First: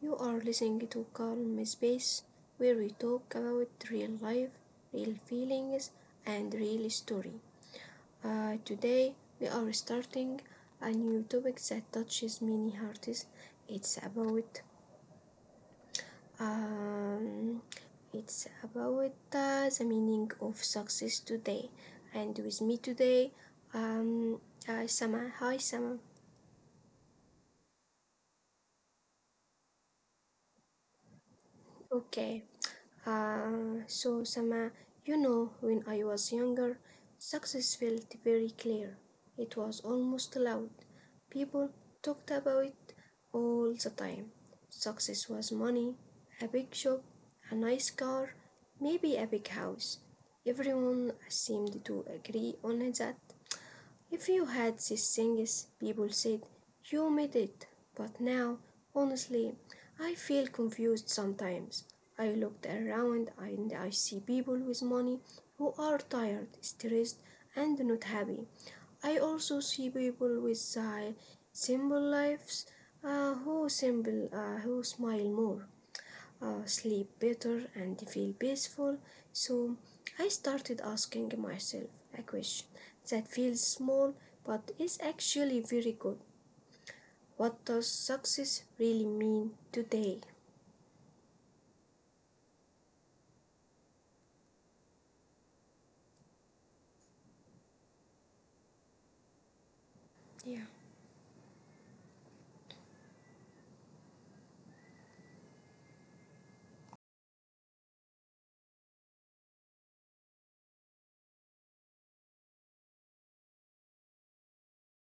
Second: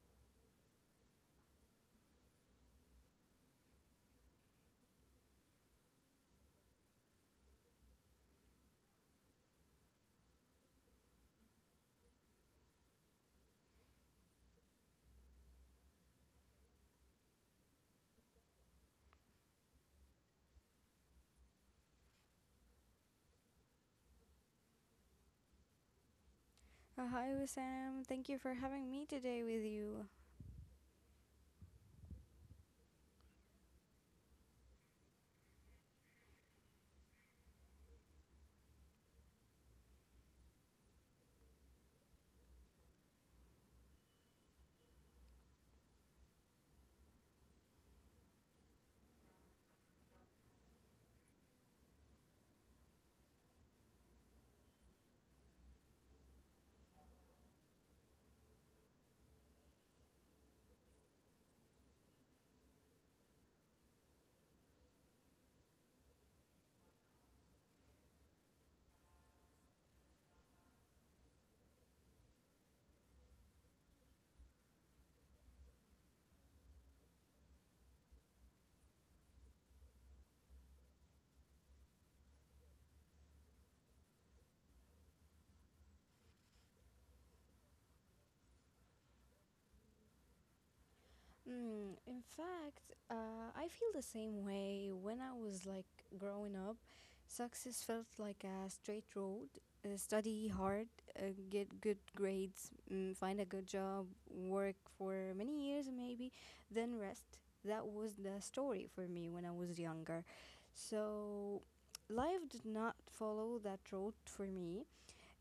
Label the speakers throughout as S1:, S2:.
S1: You are listening to Calm Space, where we talk about real life, real feelings, and real story. Today, we are starting a new topic that touches many hearts. It's about um, it's about the meaning of success today. And with me today, um, Sama. Hi, Sama.
S2: Hi, Wissam. Thank you for having me today with you.
S1: Okay. So, Sama, you know, when I was younger, success felt very clear. It was almost loud. People talked about it all the time. Success was money, a big shop, a nice car, maybe a big house. Everyone seemed to agree on that. If you had these things, people said, you made it. But now, honestly, I feel confused sometimes. I looked around and I see people with money who are tired, stressed, and not happy. I also see people with simple lives who smile more, sleep better and feel peaceful. So I started asking myself a question that feels small but is actually very good. What does success really mean today?
S2: In fact, I feel the same way. When I was like growing up, success felt like a straight road. Study
S1: Yeah.
S2: hard, get good grades, find a good job, work for many years maybe, then rest. That was the story for me when I was younger. So, life did not follow that road for me.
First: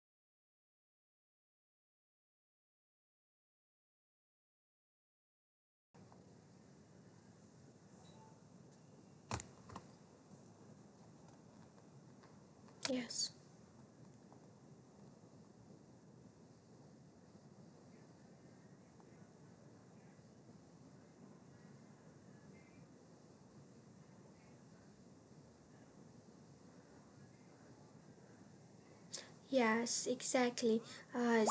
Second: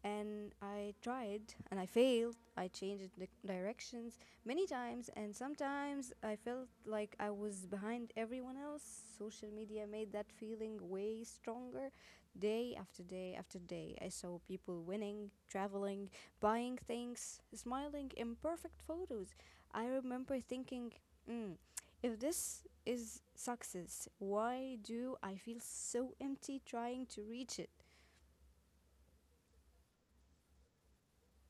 S2: And I tried and I failed. I changed the directions many times, and sometimes I felt like I was behind everyone else. Social media made that feeling way stronger, day after
S1: Yes.
S2: day after day. I saw people winning, traveling, buying things, smiling in perfect photos. I remember thinking, mm, if this is success, why do I feel so empty trying to reach it?
S1: Yes, exactly.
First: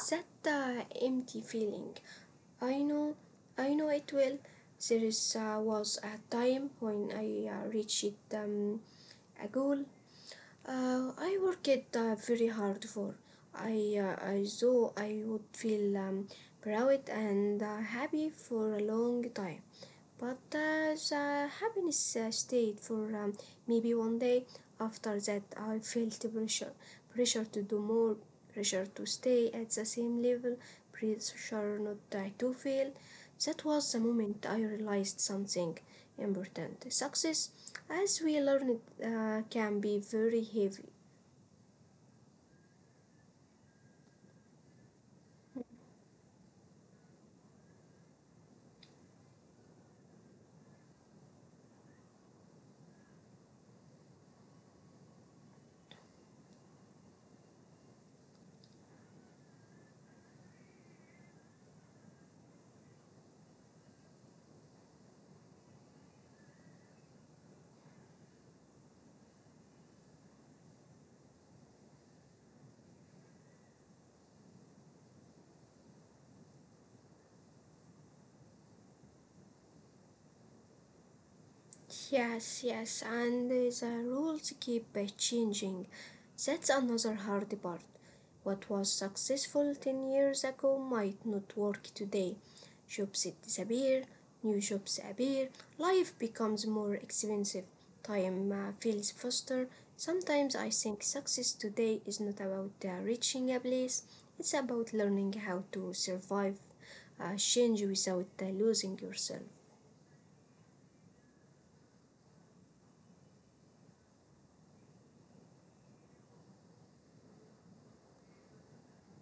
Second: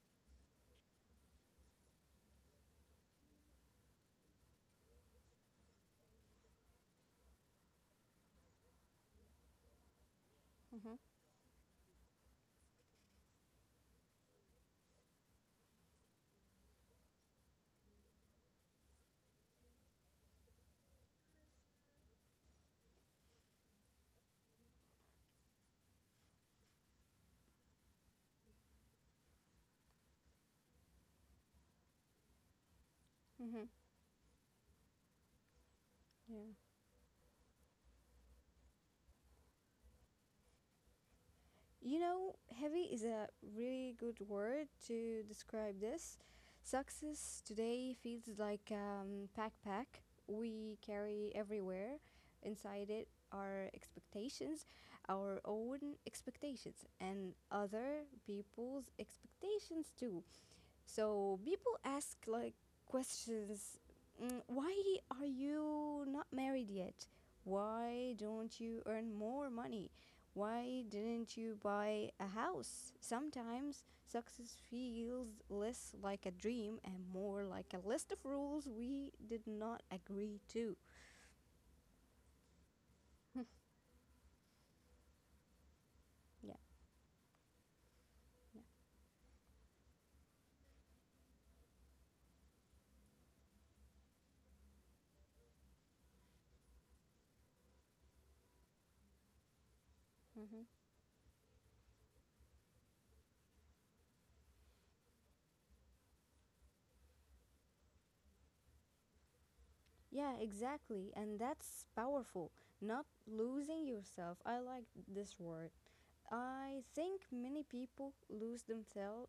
S1: That empty feeling. I know, I know it well. There was a time when I reached um, a goal.
S2: Mm-hmm.
S1: I worked very hard for. I thought I would feel proud and happy for a long time, but as the happiness stayed for maybe one day. After that, I felt pressure. Pressure to do more, pressure to stay at the same level, pressure not to fail.
S2: Mm-hmm.
S1: That was the moment I realized something
S2: Yeah.
S1: important. Success, as we learned, can be very heavy.
S2: You know, heavy is a really good word to describe this. Success today feels like backpack we carry everywhere. Inside it are expectations, our own expectations, and other people's expectations too. So people ask like questions, why are you not married yet? Why don't you earn more money? Why didn't you buy a house? Sometimes success feels less like a dream and more like a list of rules we did not agree to.
S1: Yes, yes, and the rules keep changing.
S2: Yeah.
S1: That's another hard part.
S2: Yeah.
S1: What was successful 10 years ago might not work today. Jobs disappear, new jobs appear, life becomes more expensive, time feels faster.
S2: Hmm.
S1: Sometimes I think success today is not about reaching a place. It's about learning how to survive, change without losing yourself.
S2: Yeah, exactly. And that's powerful. Not losing yourself. I like this word. I think many people lose themselves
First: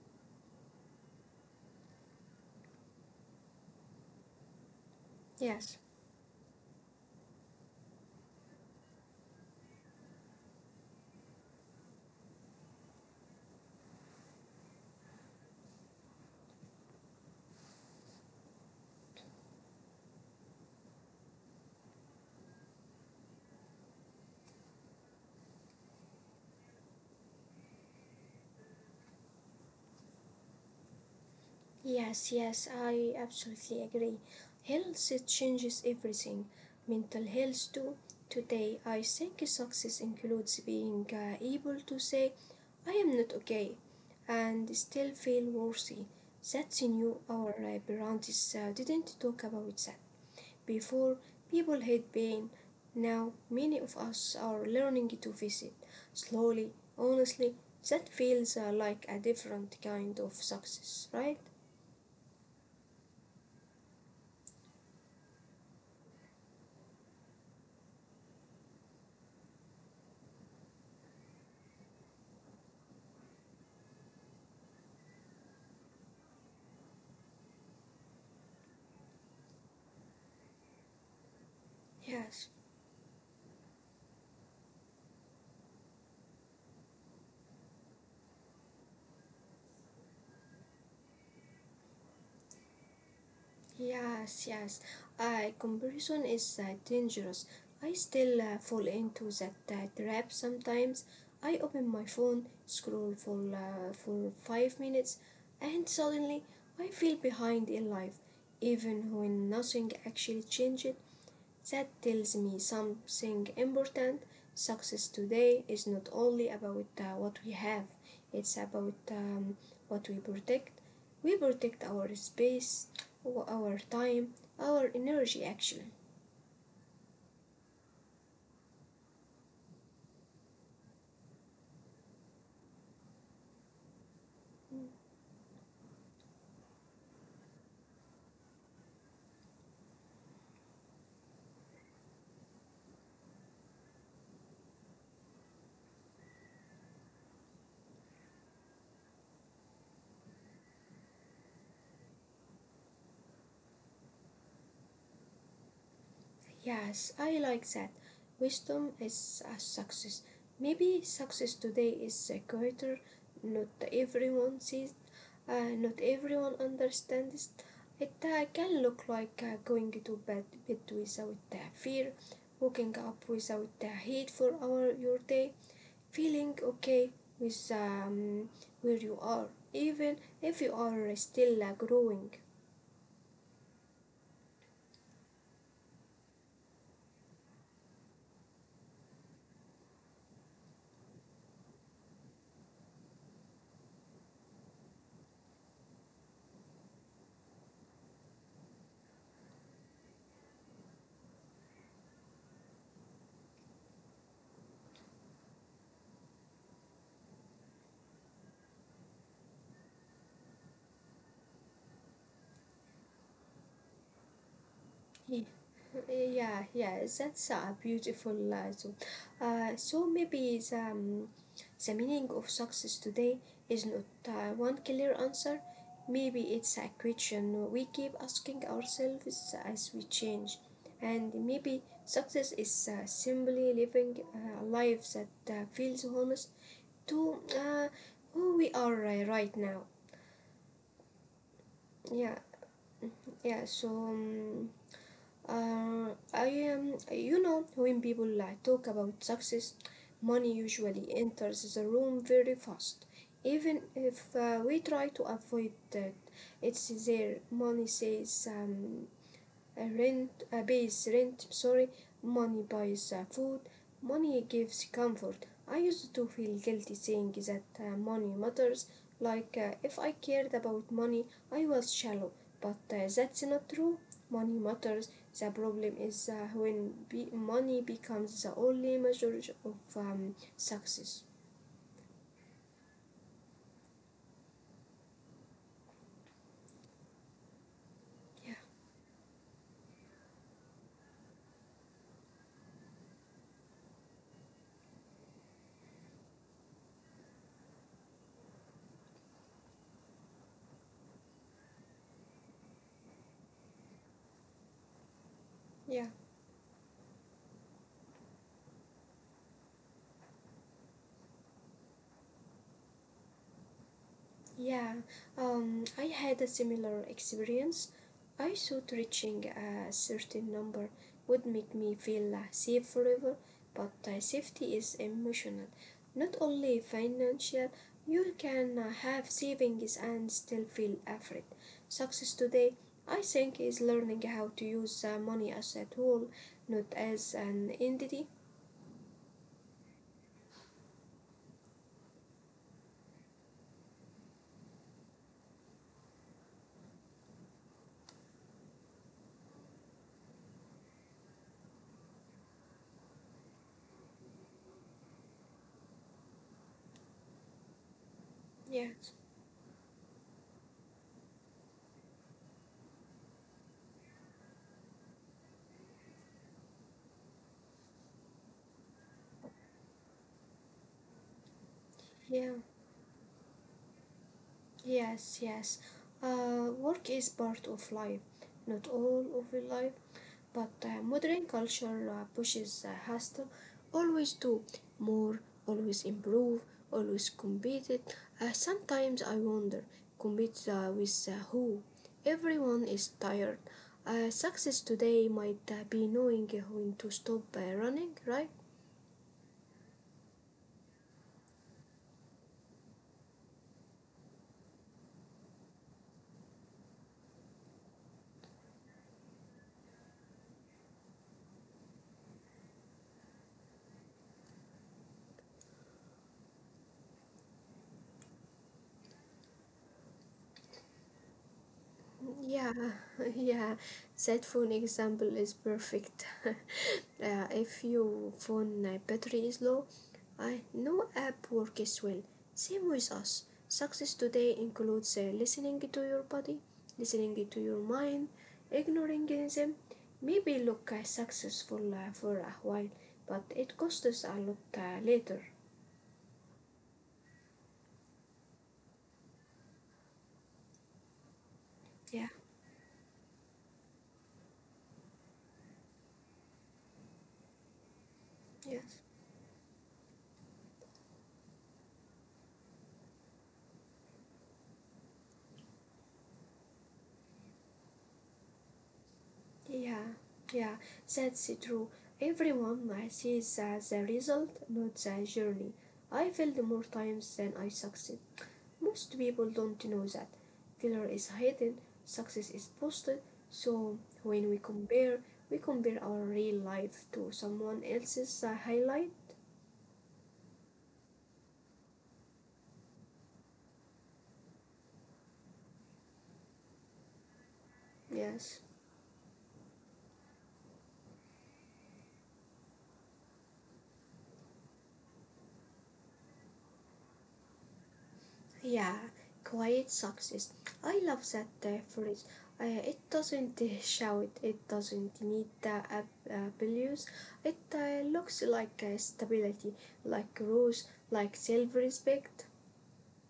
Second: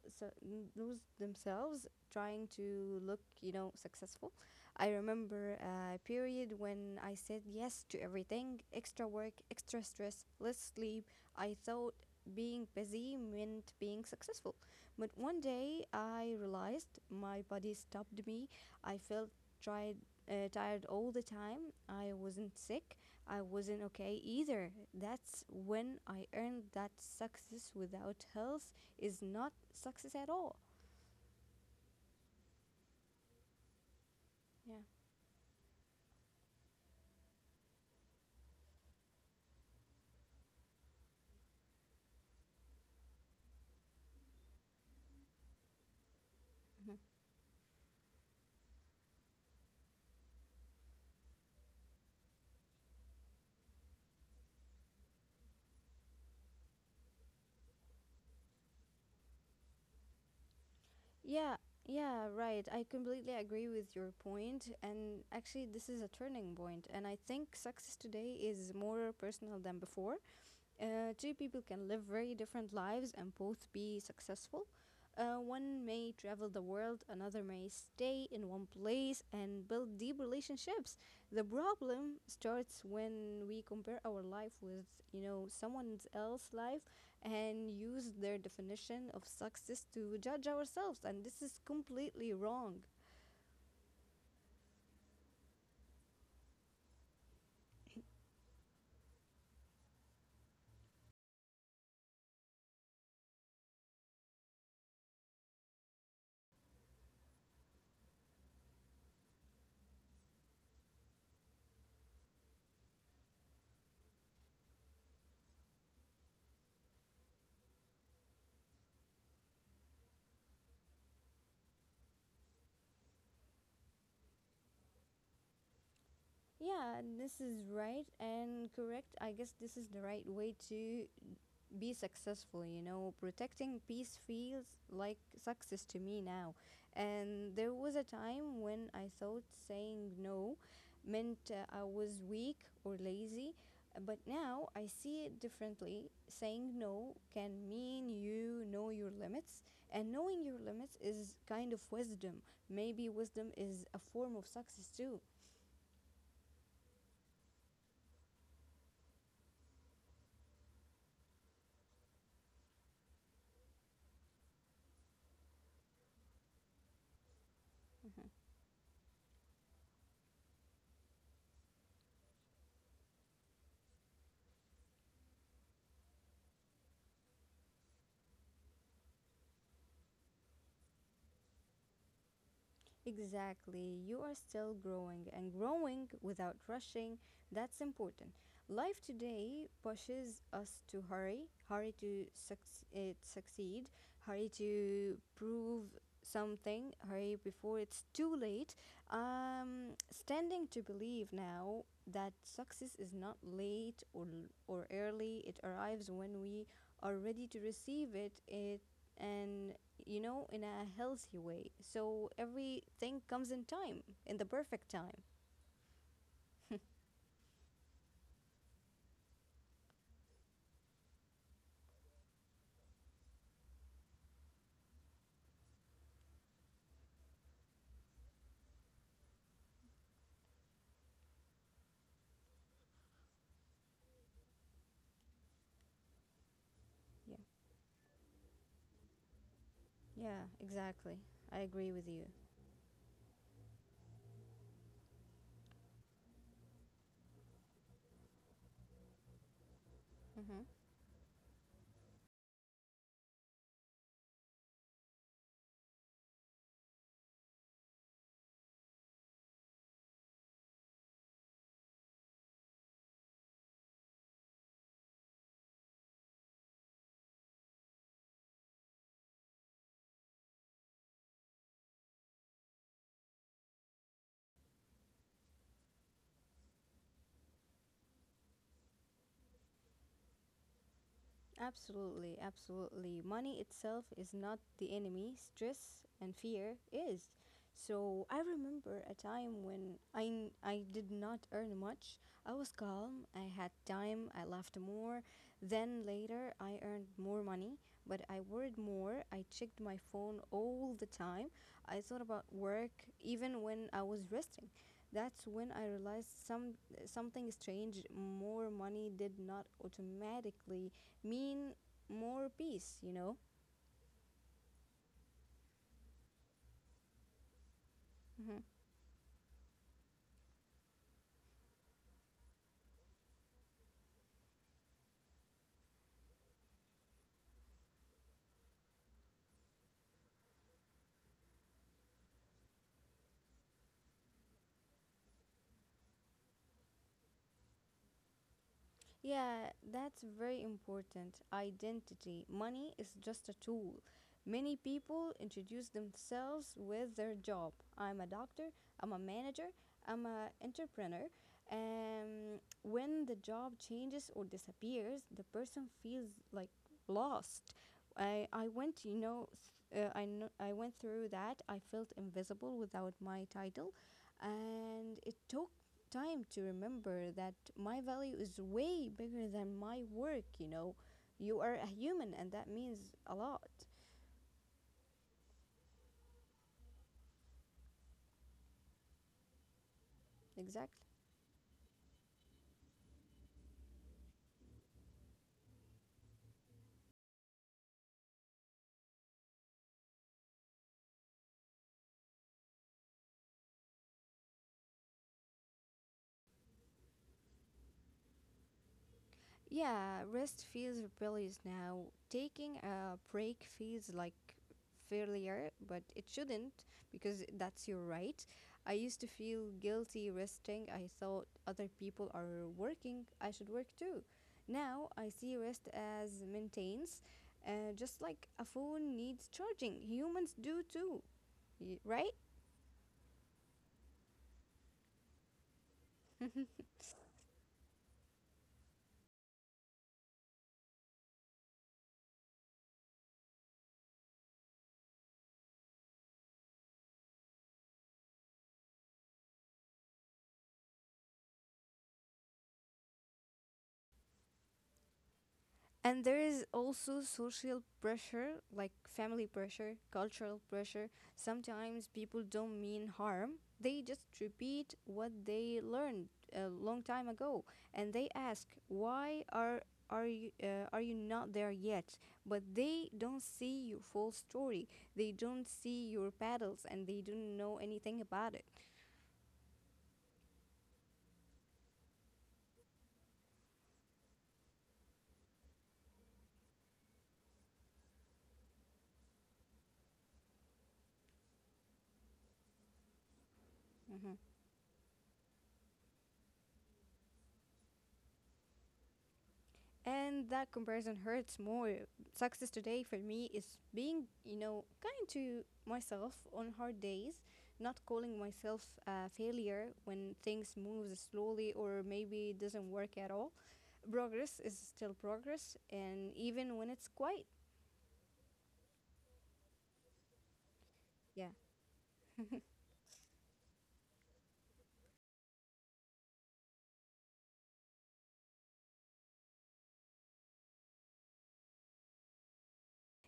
S2: lose themselves trying to look successful. I remember
S1: Yes.
S2: a period when I said yes to everything, extra work, extra stress, less sleep. I thought being busy meant being successful. But one day I realized my body stopped me. I felt tried tired all the time. I wasn't sick. I wasn't okay either. That's when I earned that success without health is not success at all.
S1: Yes, yes, I absolutely agree.
S2: Yeah.
S1: Health, it changes everything. Mental health too. Today, I think success includes being able to say, "I am not okay," and still feel worthy. That's
S2: Mhm.
S1: new. Our parents didn't talk about that. Before, people had pain. Now, many of us are learning to face it. Slowly, honestly, that feels like a different kind of success, right?
S2: Yeah, yeah, right. I completely agree with your point. And actually, this is a turning point. And I think success today is more personal than before. Two people can live very different lives and both be successful. One may travel the world, another may stay in one place and build deep relationships. The problem
S1: Yes,
S2: starts when we compare our life with someone else's life and use their definition of success to judge ourselves, and this is completely wrong.
S1: yes, yes. Comparison is dangerous. I still fall into that trap sometimes. I open my phone, scroll for 5 minutes, and suddenly I feel behind in life, even when nothing actually changed. That tells me something important. Success today is not only about what we have. It's about what we protect. We protect our space, our time, our energy actually.
S2: Yeah, this is right and correct. I guess this is the right way to be successful. Protecting peace feels like success to me now. And there was a time when I thought saying no meant I was weak or lazy, but now I see it differently. Saying no can mean you know your limits, and knowing your limits is kind of wisdom. Maybe wisdom is a form of success too.
S1: Yes, I like that. Wisdom is a success. Maybe success today is a greater, not everyone sees. Not everyone understands it,
S2: Mm-hmm.
S1: can look like going to bed without fear, waking up without heat for our your day, feeling okay with where you are, even if you are still growing.
S2: Exactly. You are still growing and growing without rushing. That's important. Life today pushes us to hurry, hurry to succeed, hurry to prove something, hurry before it's too late. Standing to believe now that success is not late or early, it arrives when we are ready to receive it and in a healthy way. So everything comes in time, in the perfect time.
S1: Yeah, yeah, that's a beautiful thought. So maybe the meaning of success today is not one clear answer. Maybe it's a question we keep asking ourselves as we change. And maybe success is simply living a life that feels honest
S2: Yeah.
S1: to who we are right now.
S2: Yeah, exactly. I agree with you.
S1: Yeah, mm-hmm, yeah, so. I am. You know, when people like talk about success,
S2: Mm-hmm.
S1: money usually enters the room very fast. Even if we try to avoid that, it's there. Money says. Rent pays rent, sorry. Money buys food. Money gives comfort. I used to feel guilty saying that money matters, like if I cared about money I was shallow, but that's not true. Money matters. The problem is when money becomes the only measure of success.
S2: Absolutely, absolutely. Money itself is not the enemy, stress and fear is. So I
S1: Yeah,
S2: remember a time when I did not earn much. I was calm, I had time, I laughed more. Then later, I earned more money, but I worried more. I checked my phone all the time. I thought about work even when I was resting. That's when I
S1: yeah.
S2: realized something strange. More money did not automatically mean more peace, you know?
S1: Yeah, I had a similar experience.
S2: Mhm.
S1: I thought reaching a certain number would make me feel safe forever, but safety is emotional, not only financial. You can have savings and still feel afraid. Success today, I think, is learning how to use money as a tool, not as an entity.
S2: Yeah, that's very important. Identity. Money is just a tool. Many people introduce themselves with their job. I'm a doctor, I'm a manager, I'm an entrepreneur. And when the job changes or disappears, the person feels like lost. I
S1: Yes.
S2: went, you know, I went through that. I felt invisible without my title. And it took time to remember that my value is way bigger than my work, you know. You are a human,
S1: Yeah.
S2: and that means a lot.
S1: Yes, yes. Work is part of life, not all of the life, but
S2: Exactly.
S1: modern culture pushes us to always do more, always improve, always compete. It. Sometimes I wonder, compete with who? Everyone is tired. Success today might be knowing when to stop running, right?
S2: Yeah, rest feels rebellious now. Taking a break feels like failure, but it shouldn't because that's your right. I used to feel guilty resting. I thought other people are working, I should work too. Now I see rest as maintenance, just like a phone needs charging. Humans do too, right?
S1: Yeah, yeah, that phone example is perfect. If your phone battery is low, I no app works well. Same with us. Success today includes listening to your body, listening to your mind, ignoring them. Maybe look successful for a while, but it costs us a lot later.
S2: And there is also social pressure, like family pressure, cultural pressure. Sometimes
S1: Yeah,
S2: people don't mean harm, they just repeat what they learned a long time ago, and they ask,
S1: yeah.
S2: why are you not there yet? But they don't see your full story, they don't see your battles, and they don't know anything about it.
S1: Yeah, yeah, that's true. Everyone sees the result, not the journey. I failed more times than I succeed. Most people don't know that. Failure is hidden, success is posted. So
S2: Mhm.
S1: when we compare our real life to someone else's highlight.
S2: And that comparison hurts more. Success today for me is being kind to myself on hard days, not calling
S1: Yes.
S2: myself a failure when things move slowly or maybe it doesn't work at all. Progress is still progress, and even when it's quiet.
S1: Yeah, quiet success. I love that
S2: Yeah.
S1: phrase. It doesn't shout, it doesn't need the abuse. It looks like stability, like rules, like self respect.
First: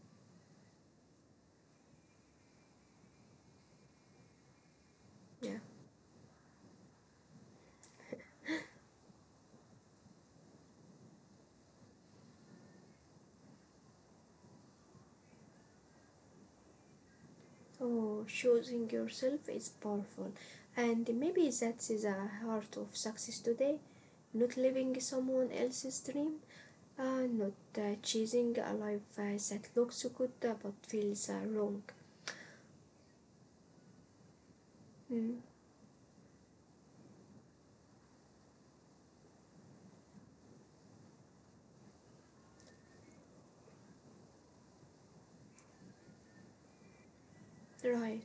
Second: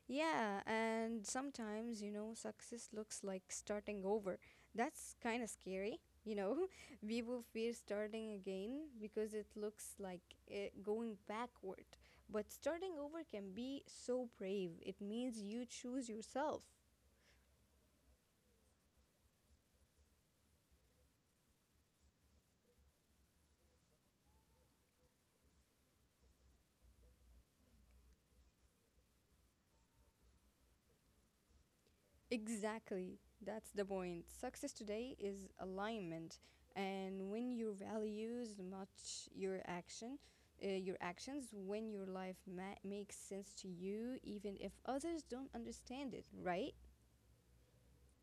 S2: Yeah, and sometimes, success looks like starting over. That's kind of
S1: Yeah.
S2: scary, you know. People fear starting again because it looks like it going backward. But starting over can be so brave. It means you choose yourself.
S1: Oh, choosing yourself is powerful. And maybe that is the heart of success today. Not living someone else's dream, not chasing a life that looks good but feels wrong.
S2: Exactly. That's the point. Success today
S1: Mm,
S2: is alignment. And when your values match your actions, when your life makes sense to you, even if others don't understand it, right?
S1: right.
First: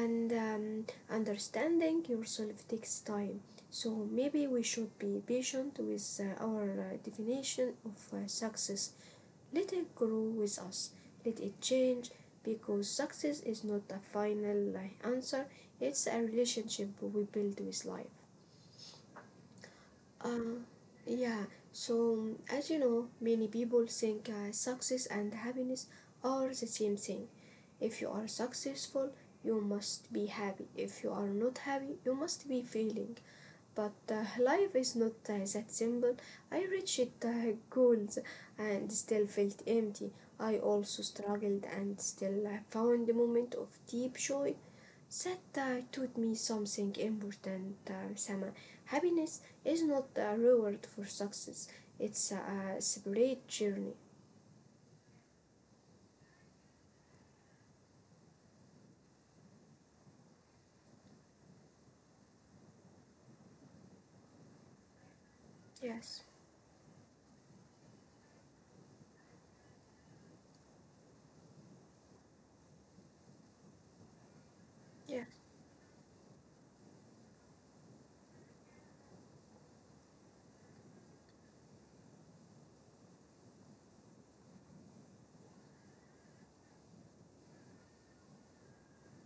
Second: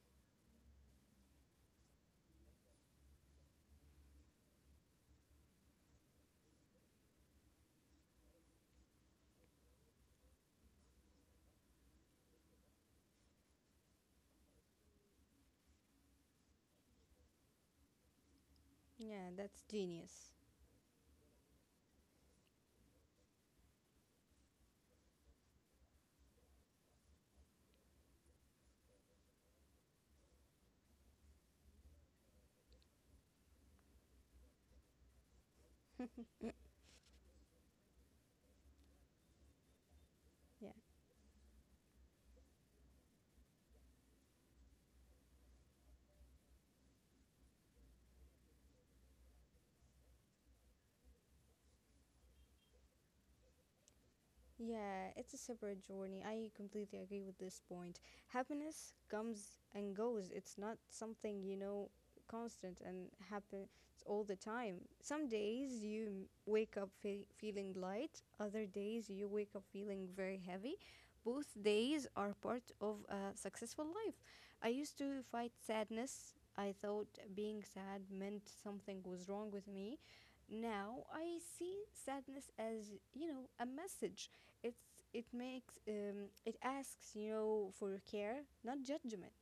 S1: And understanding yourself takes time. So maybe we should be patient with our definition of success. Let it grow with us. Let it change because success is not a final answer. It's a relationship we build with life.
S2: Yeah, that's genius.
S1: Uh, yeah, so, as you know, many people think success and happiness are the same thing. If you are successful, you must be happy. If you are not happy, you must be failing. But life is not that simple. I reached goals and still felt empty. I
S2: Yeah.
S1: also struggled and still found a moment of deep joy. That taught me something important, Sama. Happiness is not a reward for success, it's a separate journey.
S2: Yeah, it's a separate journey. I completely agree with this point. Happiness comes and goes. It's not something constant and happens all the time. Some days you
S1: Yes,
S2: wake up feeling light, other days you wake up feeling very heavy. Both days are part of a successful life. I used to fight
S1: yes.
S2: sadness. I thought being sad meant something was wrong with me. Now I see sadness as a message. It's it makes um, it asks for care, not judgment,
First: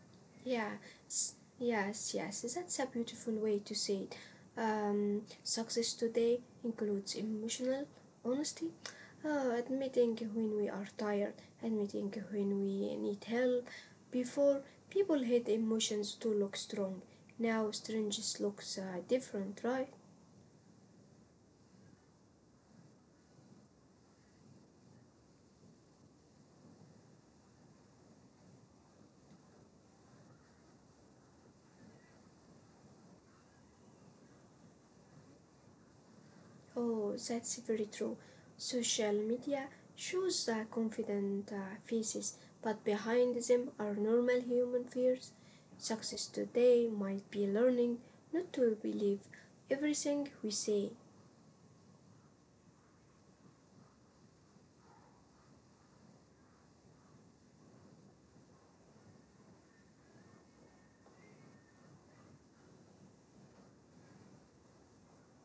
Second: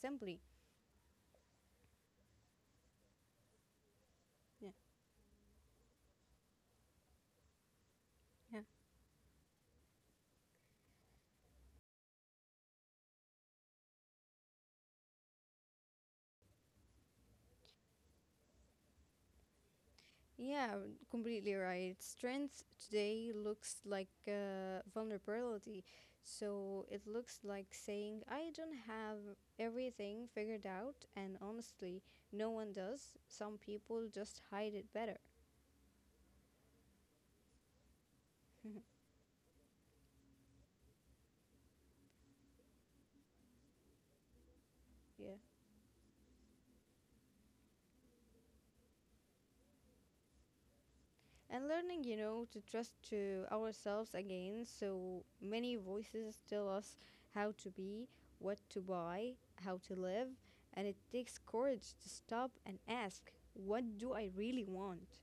S2: simply.
S1: Yeah, yes, yes. That's a beautiful way to say it.
S2: Yeah.
S1: Success today includes emotional honesty,
S2: Yeah.
S1: admitting when we are tired, admitting when we need help. Before, people hid emotions to look strong. Now, strangers looks different, right?
S2: Yeah, completely right. Strength today looks like vulnerability. So it looks like saying I don't have everything figured out, and honestly, no one does. Some people just hide it better.
S1: Oh, that's very true. Social media shows confident faces, but behind them are normal human fears.
S2: Yeah.
S1: Success today might be learning not to believe everything we see.
S2: And learning to trust to ourselves again. So many voices tell us how to be, what to buy, how to live. And it takes courage to stop and ask, what do I really want?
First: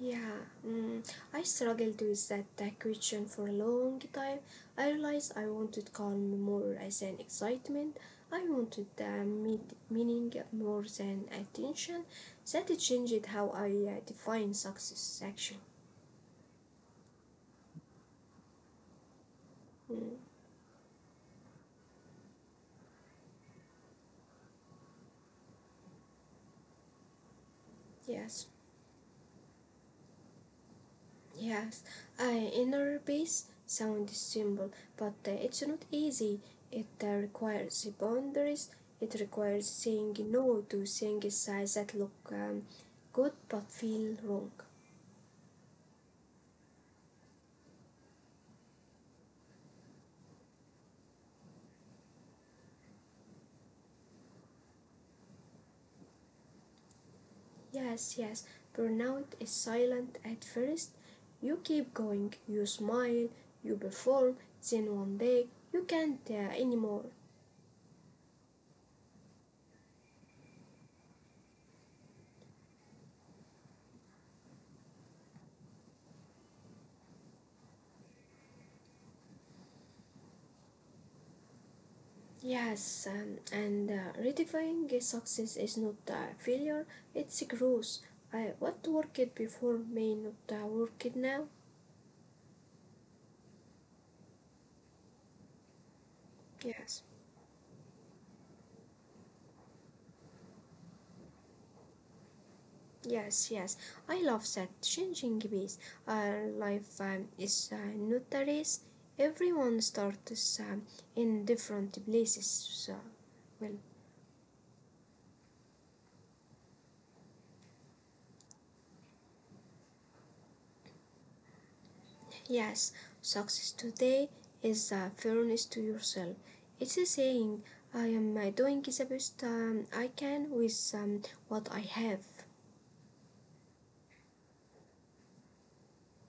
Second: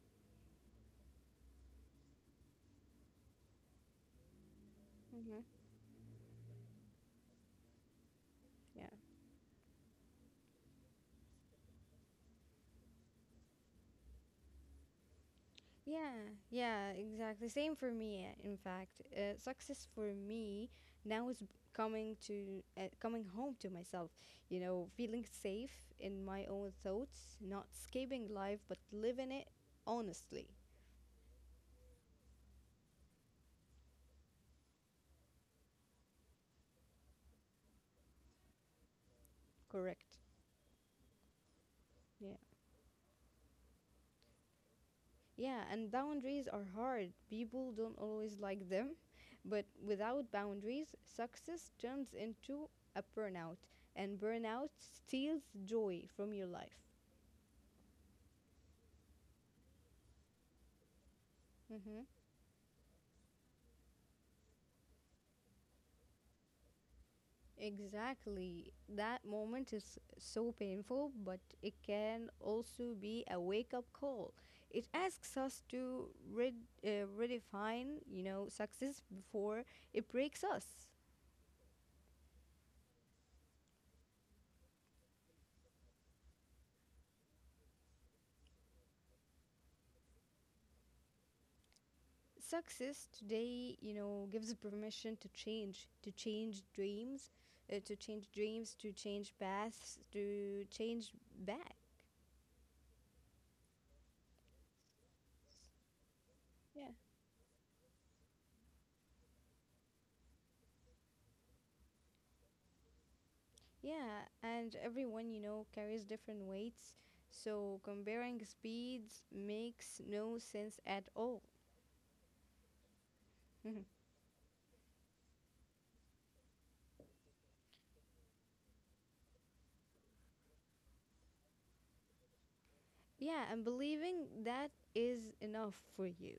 S1: Yeah, mm, I struggled with that question for a long time. I realized I
S2: Hmm.
S1: wanted calm more as an excitement. I
S2: Yeah,
S1: wanted meaning more than attention. That changed how I define success, actually.
S2: yeah, yeah, exactly same for me. In fact, success for
S1: Mm,
S2: me now is coming home to myself, feeling safe in my own thoughts, not escaping life
S1: yes.
S2: but living it honestly.
S1: Yes, I inner peace sounds simple, but it's not easy. It requires boundaries. It requires
S2: Correct.
S1: saying no to things size that
S2: Yeah.
S1: look good but feel wrong.
S2: Yeah, and boundaries are hard. People don't always like them. But without boundaries, success turns into a burnout, and burnout steals joy from your life.
S1: Yes, yes, burnout is silent at first. You
S2: Hmm.
S1: keep going, you smile, you perform, then one day you can't anymore.
S2: Exactly. That moment is so painful, but it can also be a wake up call. It asks us to redefine success before it breaks us.
S1: Yes, and redefining a success is not a failure, it's a growth. What worked before may not work it now.
S2: Success today gives permission to change,
S1: Yes,
S2: to change dreams, to change paths, to change back.
S1: yes, yes. I love that changing pace.
S2: Yeah.
S1: Life is not a race. Everyone starts in different places. So, well,
S2: Yeah, and everyone carries different weights, so comparing speeds makes no sense at all.
S1: yes,
S2: Mhm.
S1: success today is fairness to yourself. It's a saying, I am doing the best I can with what I have.
S2: Yeah, and believing that is enough for you.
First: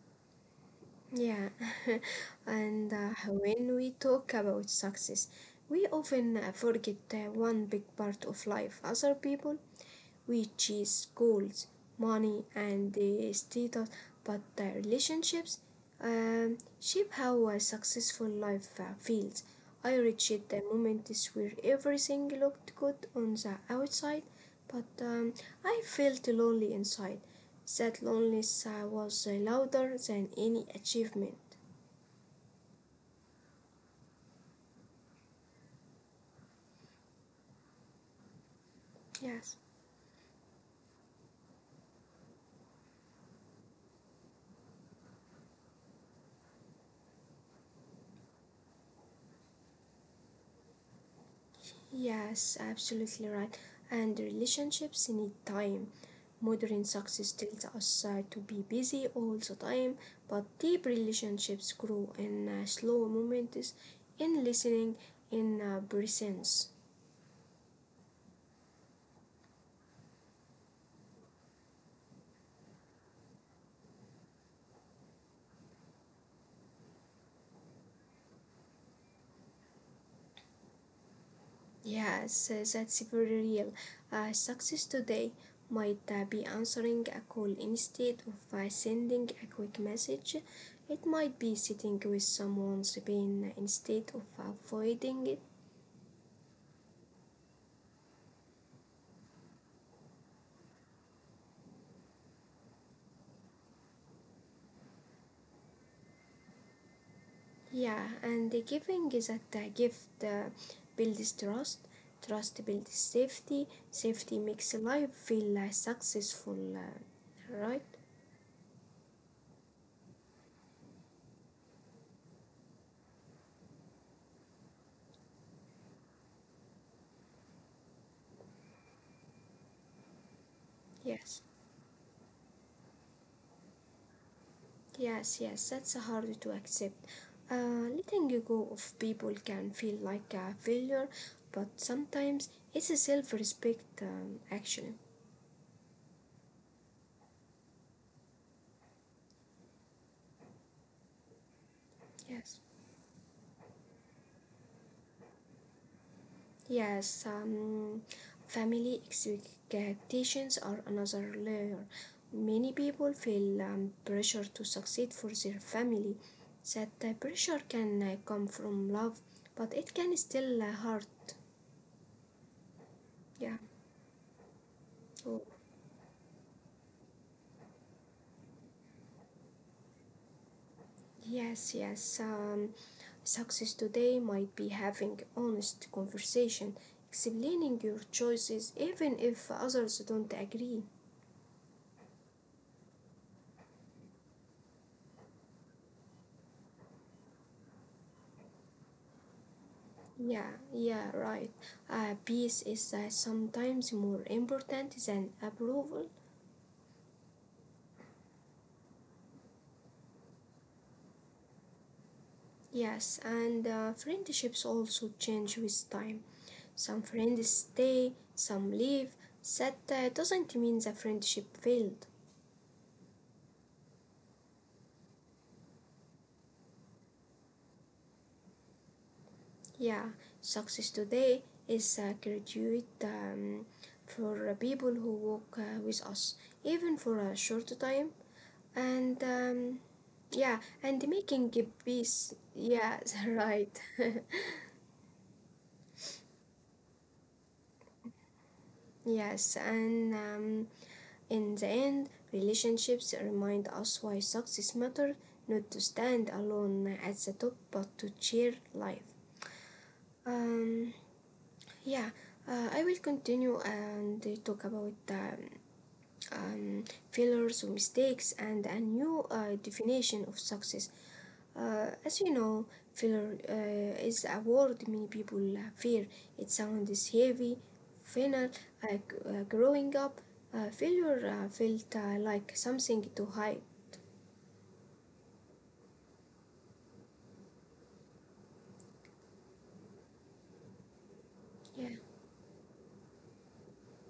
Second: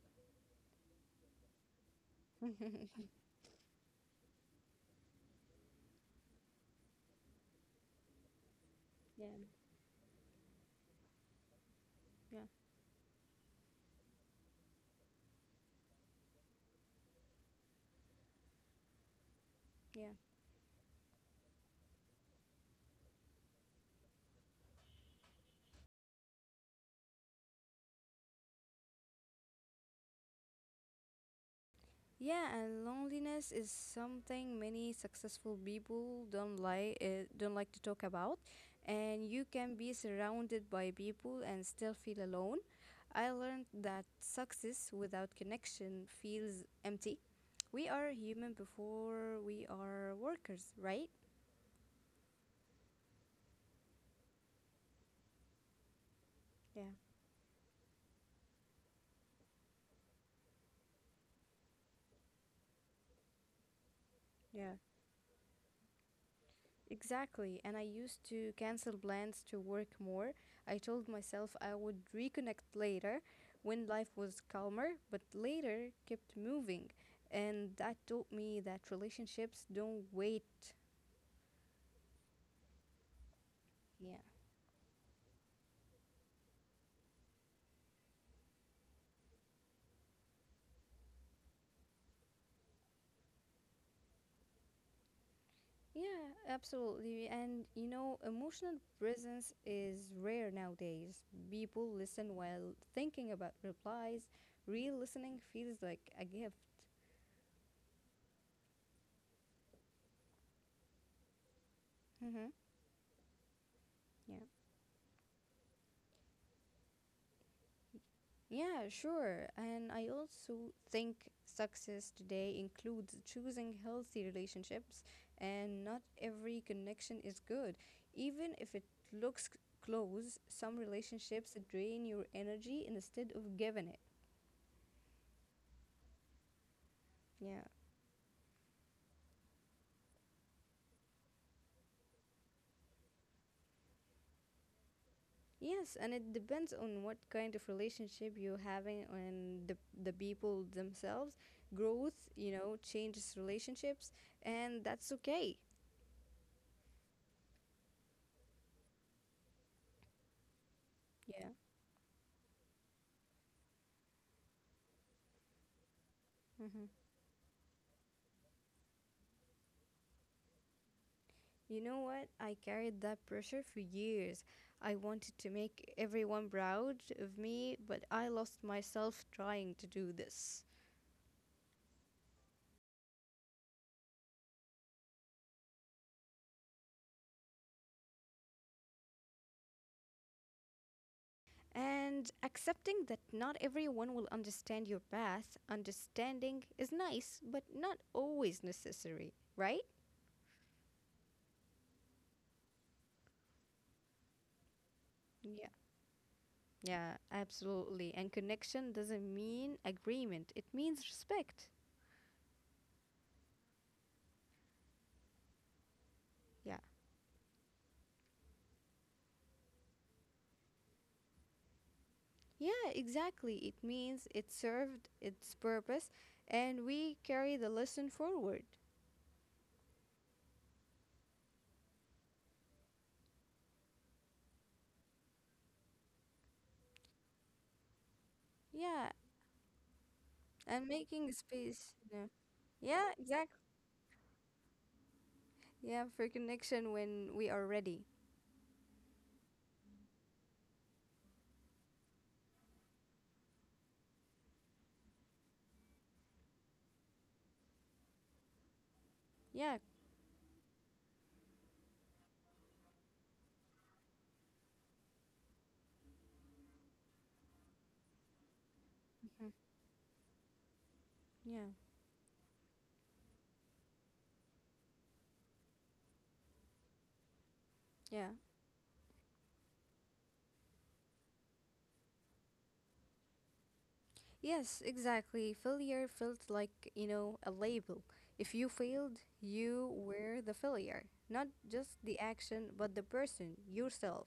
S1: Yeah, and when we talk about success, we often forget one big part of life: other
S2: Yeah.
S1: people, which is goals,
S2: Yeah,
S1: money, and the status, but the relationships shape how a successful life feels. I
S2: yeah.
S1: reached the moments where everything looked good on the outside, but I felt lonely inside. That loneliness was louder than any achievement.
S2: Yeah, and loneliness is something many successful people don't like to talk about, and you can
S1: Yes.
S2: be surrounded by people and still feel alone. I learned that success without connection feels empty. We are human before we are workers, right?
S1: Yes, absolutely right. And relationships need time.
S2: Yeah.
S1: Modern success tells us to be busy all the time, but deep relationships grow in slow moments, in
S2: Yeah.
S1: listening, in presence.
S2: Exactly. And I used to cancel plans to work more. I told myself I would reconnect later when life was calmer, but later kept moving. And that taught me that relationships don't wait.
S1: Yes, that's very real.
S2: Yeah.
S1: Success today might be answering a call instead of sending a quick message. It might be sitting with someone's pain instead of avoiding it.
S2: Yeah, absolutely. And emotional presence is rare nowadays. People listen while thinking about replies. Real listening feels like a gift.
S1: Yeah, and the giving is that the gift builds trust,
S2: Mm-hmm.
S1: trust builds safety,
S2: Yeah.
S1: safety makes life feel successful, right?
S2: Yeah, sure. And I also think success today includes choosing healthy relationships, and not every connection is good. Even if it looks close, some
S1: Yes,
S2: relationships drain your energy instead of giving it.
S1: yes, yes, that's hard to accept.
S2: Yeah.
S1: Letting go of people can feel like a failure, but sometimes it's a self respect action.
S2: Yes, and it depends on what kind of relationship you're having and the people themselves. Growth, you
S1: Yes.
S2: know, changes relationships, and that's okay.
S1: Yes, family expectations are another
S2: Yeah.
S1: layer. Many people feel pressure to succeed for their family. That pressure can come from love, but it can still hurt.
S2: You know what? I carried that
S1: Yeah.
S2: pressure for years. I wanted
S1: Oh,
S2: to make everyone proud of me, but I lost myself trying to do this.
S1: yes, yes. Success today might be having honest conversation, explaining your choices even if others don't agree.
S2: And accepting that not everyone will understand your path, understanding is nice, but not always necessary, right?
S1: Yeah, yeah, right. Peace is sometimes more important than
S2: Yeah.
S1: approval.
S2: Yeah, absolutely. And connection doesn't mean agreement, it means respect.
S1: Yes, and friendships also change with time.
S2: Yeah.
S1: Some friends stay, some leave. That doesn't mean the friendship failed.
S2: Yeah, exactly. It means it served its purpose and we carry the lesson forward.
S1: Yeah, success today is a graduate for people who work with us, even for a short time.
S2: Yeah,
S1: And yeah,
S2: and
S1: and
S2: making
S1: making a
S2: space.
S1: peace.
S2: Yeah,
S1: Yeah,
S2: exactly.
S1: right.
S2: Yeah, for connection when we are ready.
S1: Yes, and in the end, relationships remind us why success matters, not to stand alone at the top but to share life.
S2: Yeah.
S1: Um, yeah, I will continue and talk about um, failures, mistakes and a
S2: Mhm.
S1: new definition of success.
S2: Yeah.
S1: As you know, failure is a word many people fear. It sounds heavy,
S2: Yeah.
S1: final, like growing up. Failure felt like something to hide.
S2: Yes, exactly. Failure felt like a label. If you failed, you were the failure. Not just
S1: Yeah.
S2: the action, but the person, yourself.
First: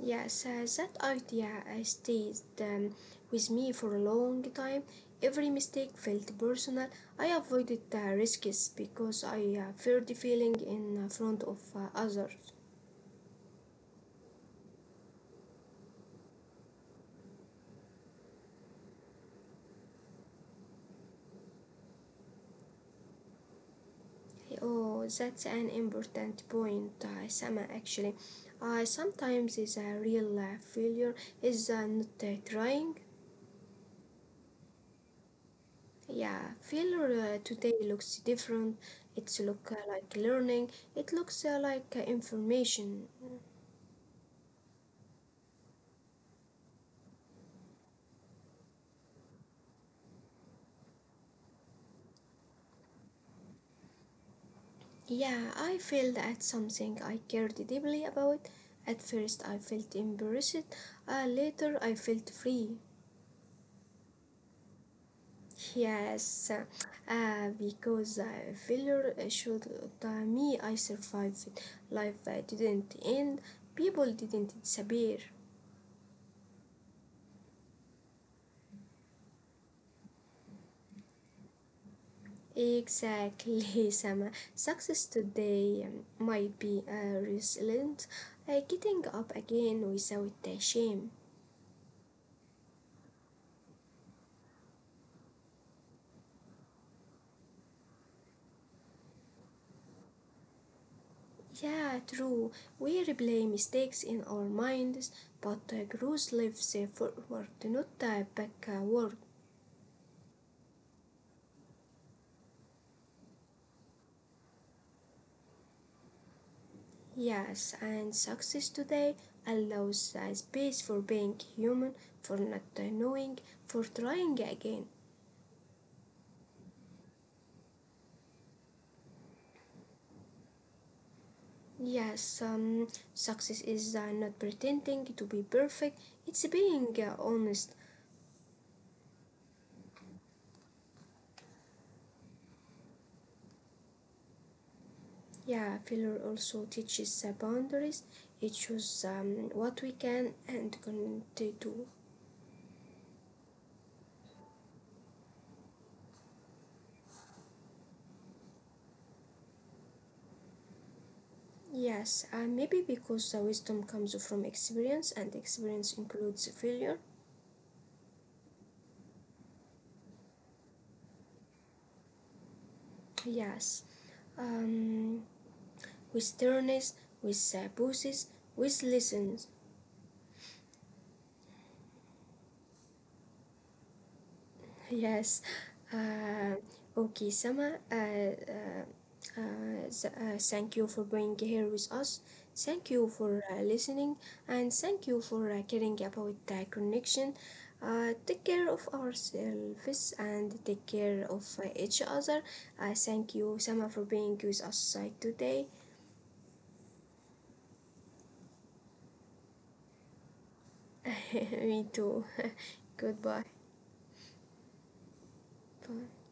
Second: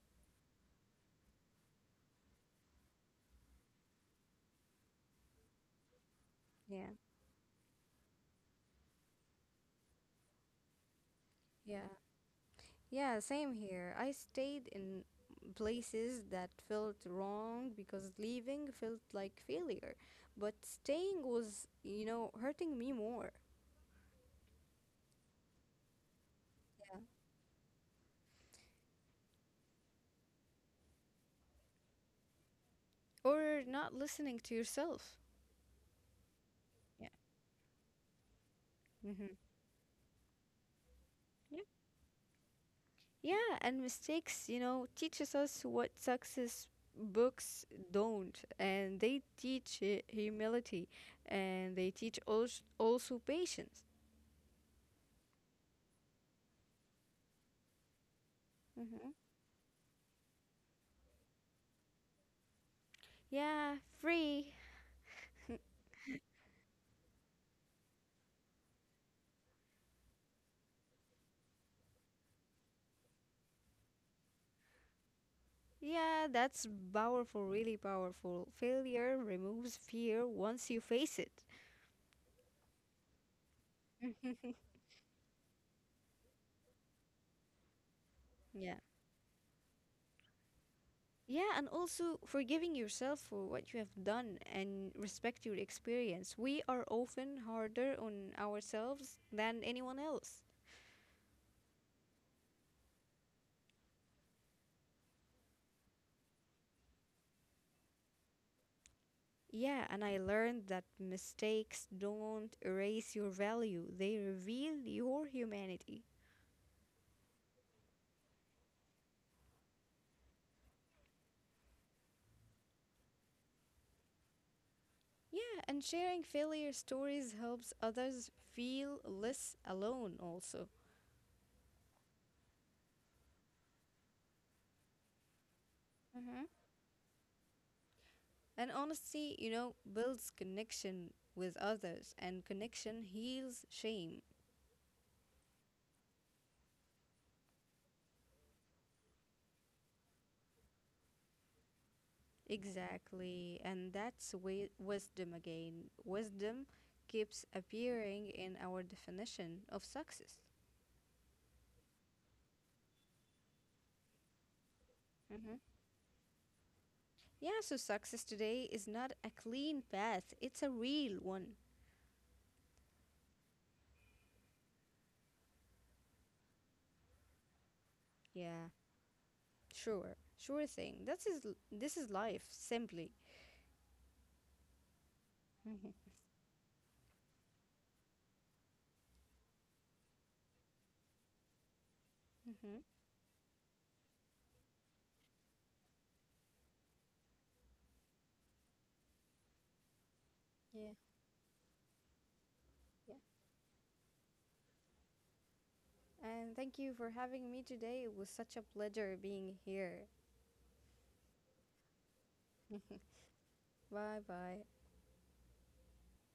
S1: Yes, that idea stayed with me for a long time. Every mistake felt personal.
S2: Yeah.
S1: I avoided risks because I feared feeling in front of
S2: Yeah.
S1: others.
S2: Yeah, same here. I stayed in places that felt wrong because leaving felt like failure, but staying was hurting me more.
S1: Oh, that's an important point,
S2: Yeah.
S1: Sama. Actually, sometimes is a real failure is not trying.
S2: Or not listening to yourself.
S1: Yeah,
S2: Yeah.
S1: failure today looks different. It's
S2: Mm-hmm.
S1: look like learning. It looks
S2: Yeah.
S1: like information.
S2: Yeah, and mistakes teaches us what success books don't, and they teach humility, and they teach also patience.
S1: Yeah, I failed at something I cared deeply about. At
S2: Mm-hmm.
S1: first, I felt embarrassed. Later, I felt free.
S2: Yeah, free.
S1: Yes, because failure showed that me I survived. It. Life didn't end. People didn't disappear.
S2: Yeah, that's powerful, really powerful. Failure removes fear once you face it.
S1: Exactly, Sama. Success today might be resilient,
S2: Yeah.
S1: getting up again without the shame.
S2: Yeah, and also forgiving yourself for what you have done and respect your experience. We are often harder on ourselves than anyone else.
S1: Yeah, true. We replay mistakes in our minds, but growth lives forward, not backward.
S2: Yeah, and I learned that mistakes don't erase your value, they reveal your humanity.
S1: Yes, and success today allows a space for being human, for not knowing, for trying again.
S2: Yeah, and sharing failure stories helps others feel less alone also.
S1: Yes, success is not pretending to be perfect, it's being honest.
S2: And honesty builds connection with others, and connection heals shame.
S1: Yeah, failure also teaches boundaries, it shows what we can and can't do.
S2: Exactly. And that's wisdom again. Wisdom keeps appearing in our definition of success.
S1: Yes, maybe because wisdom comes from experience, and
S2: Hmm.
S1: experience includes failure.
S2: Yeah, so success today is not a clean path, it's a real one.
S1: Yes. Um, We turns, we busses, we
S2: Yeah,
S1: listens.
S2: sure. Sure thing. This is life, simply.
S1: Yes.
S2: Hmm.
S1: Uh, okay, Sama. Uh, Thank you for being here with us. Thank
S2: Hmm.
S1: you for listening, and thank you for caring about the connection. Take care of ourselves and take
S2: Yeah,
S1: care of each other.
S2: yeah.
S1: Thank you, Sama, for being with us today.
S2: And thank you for having me today. It was such a pleasure being here.
S1: Me too. Goodbye.
S2: Bye bye.
S1: Bye.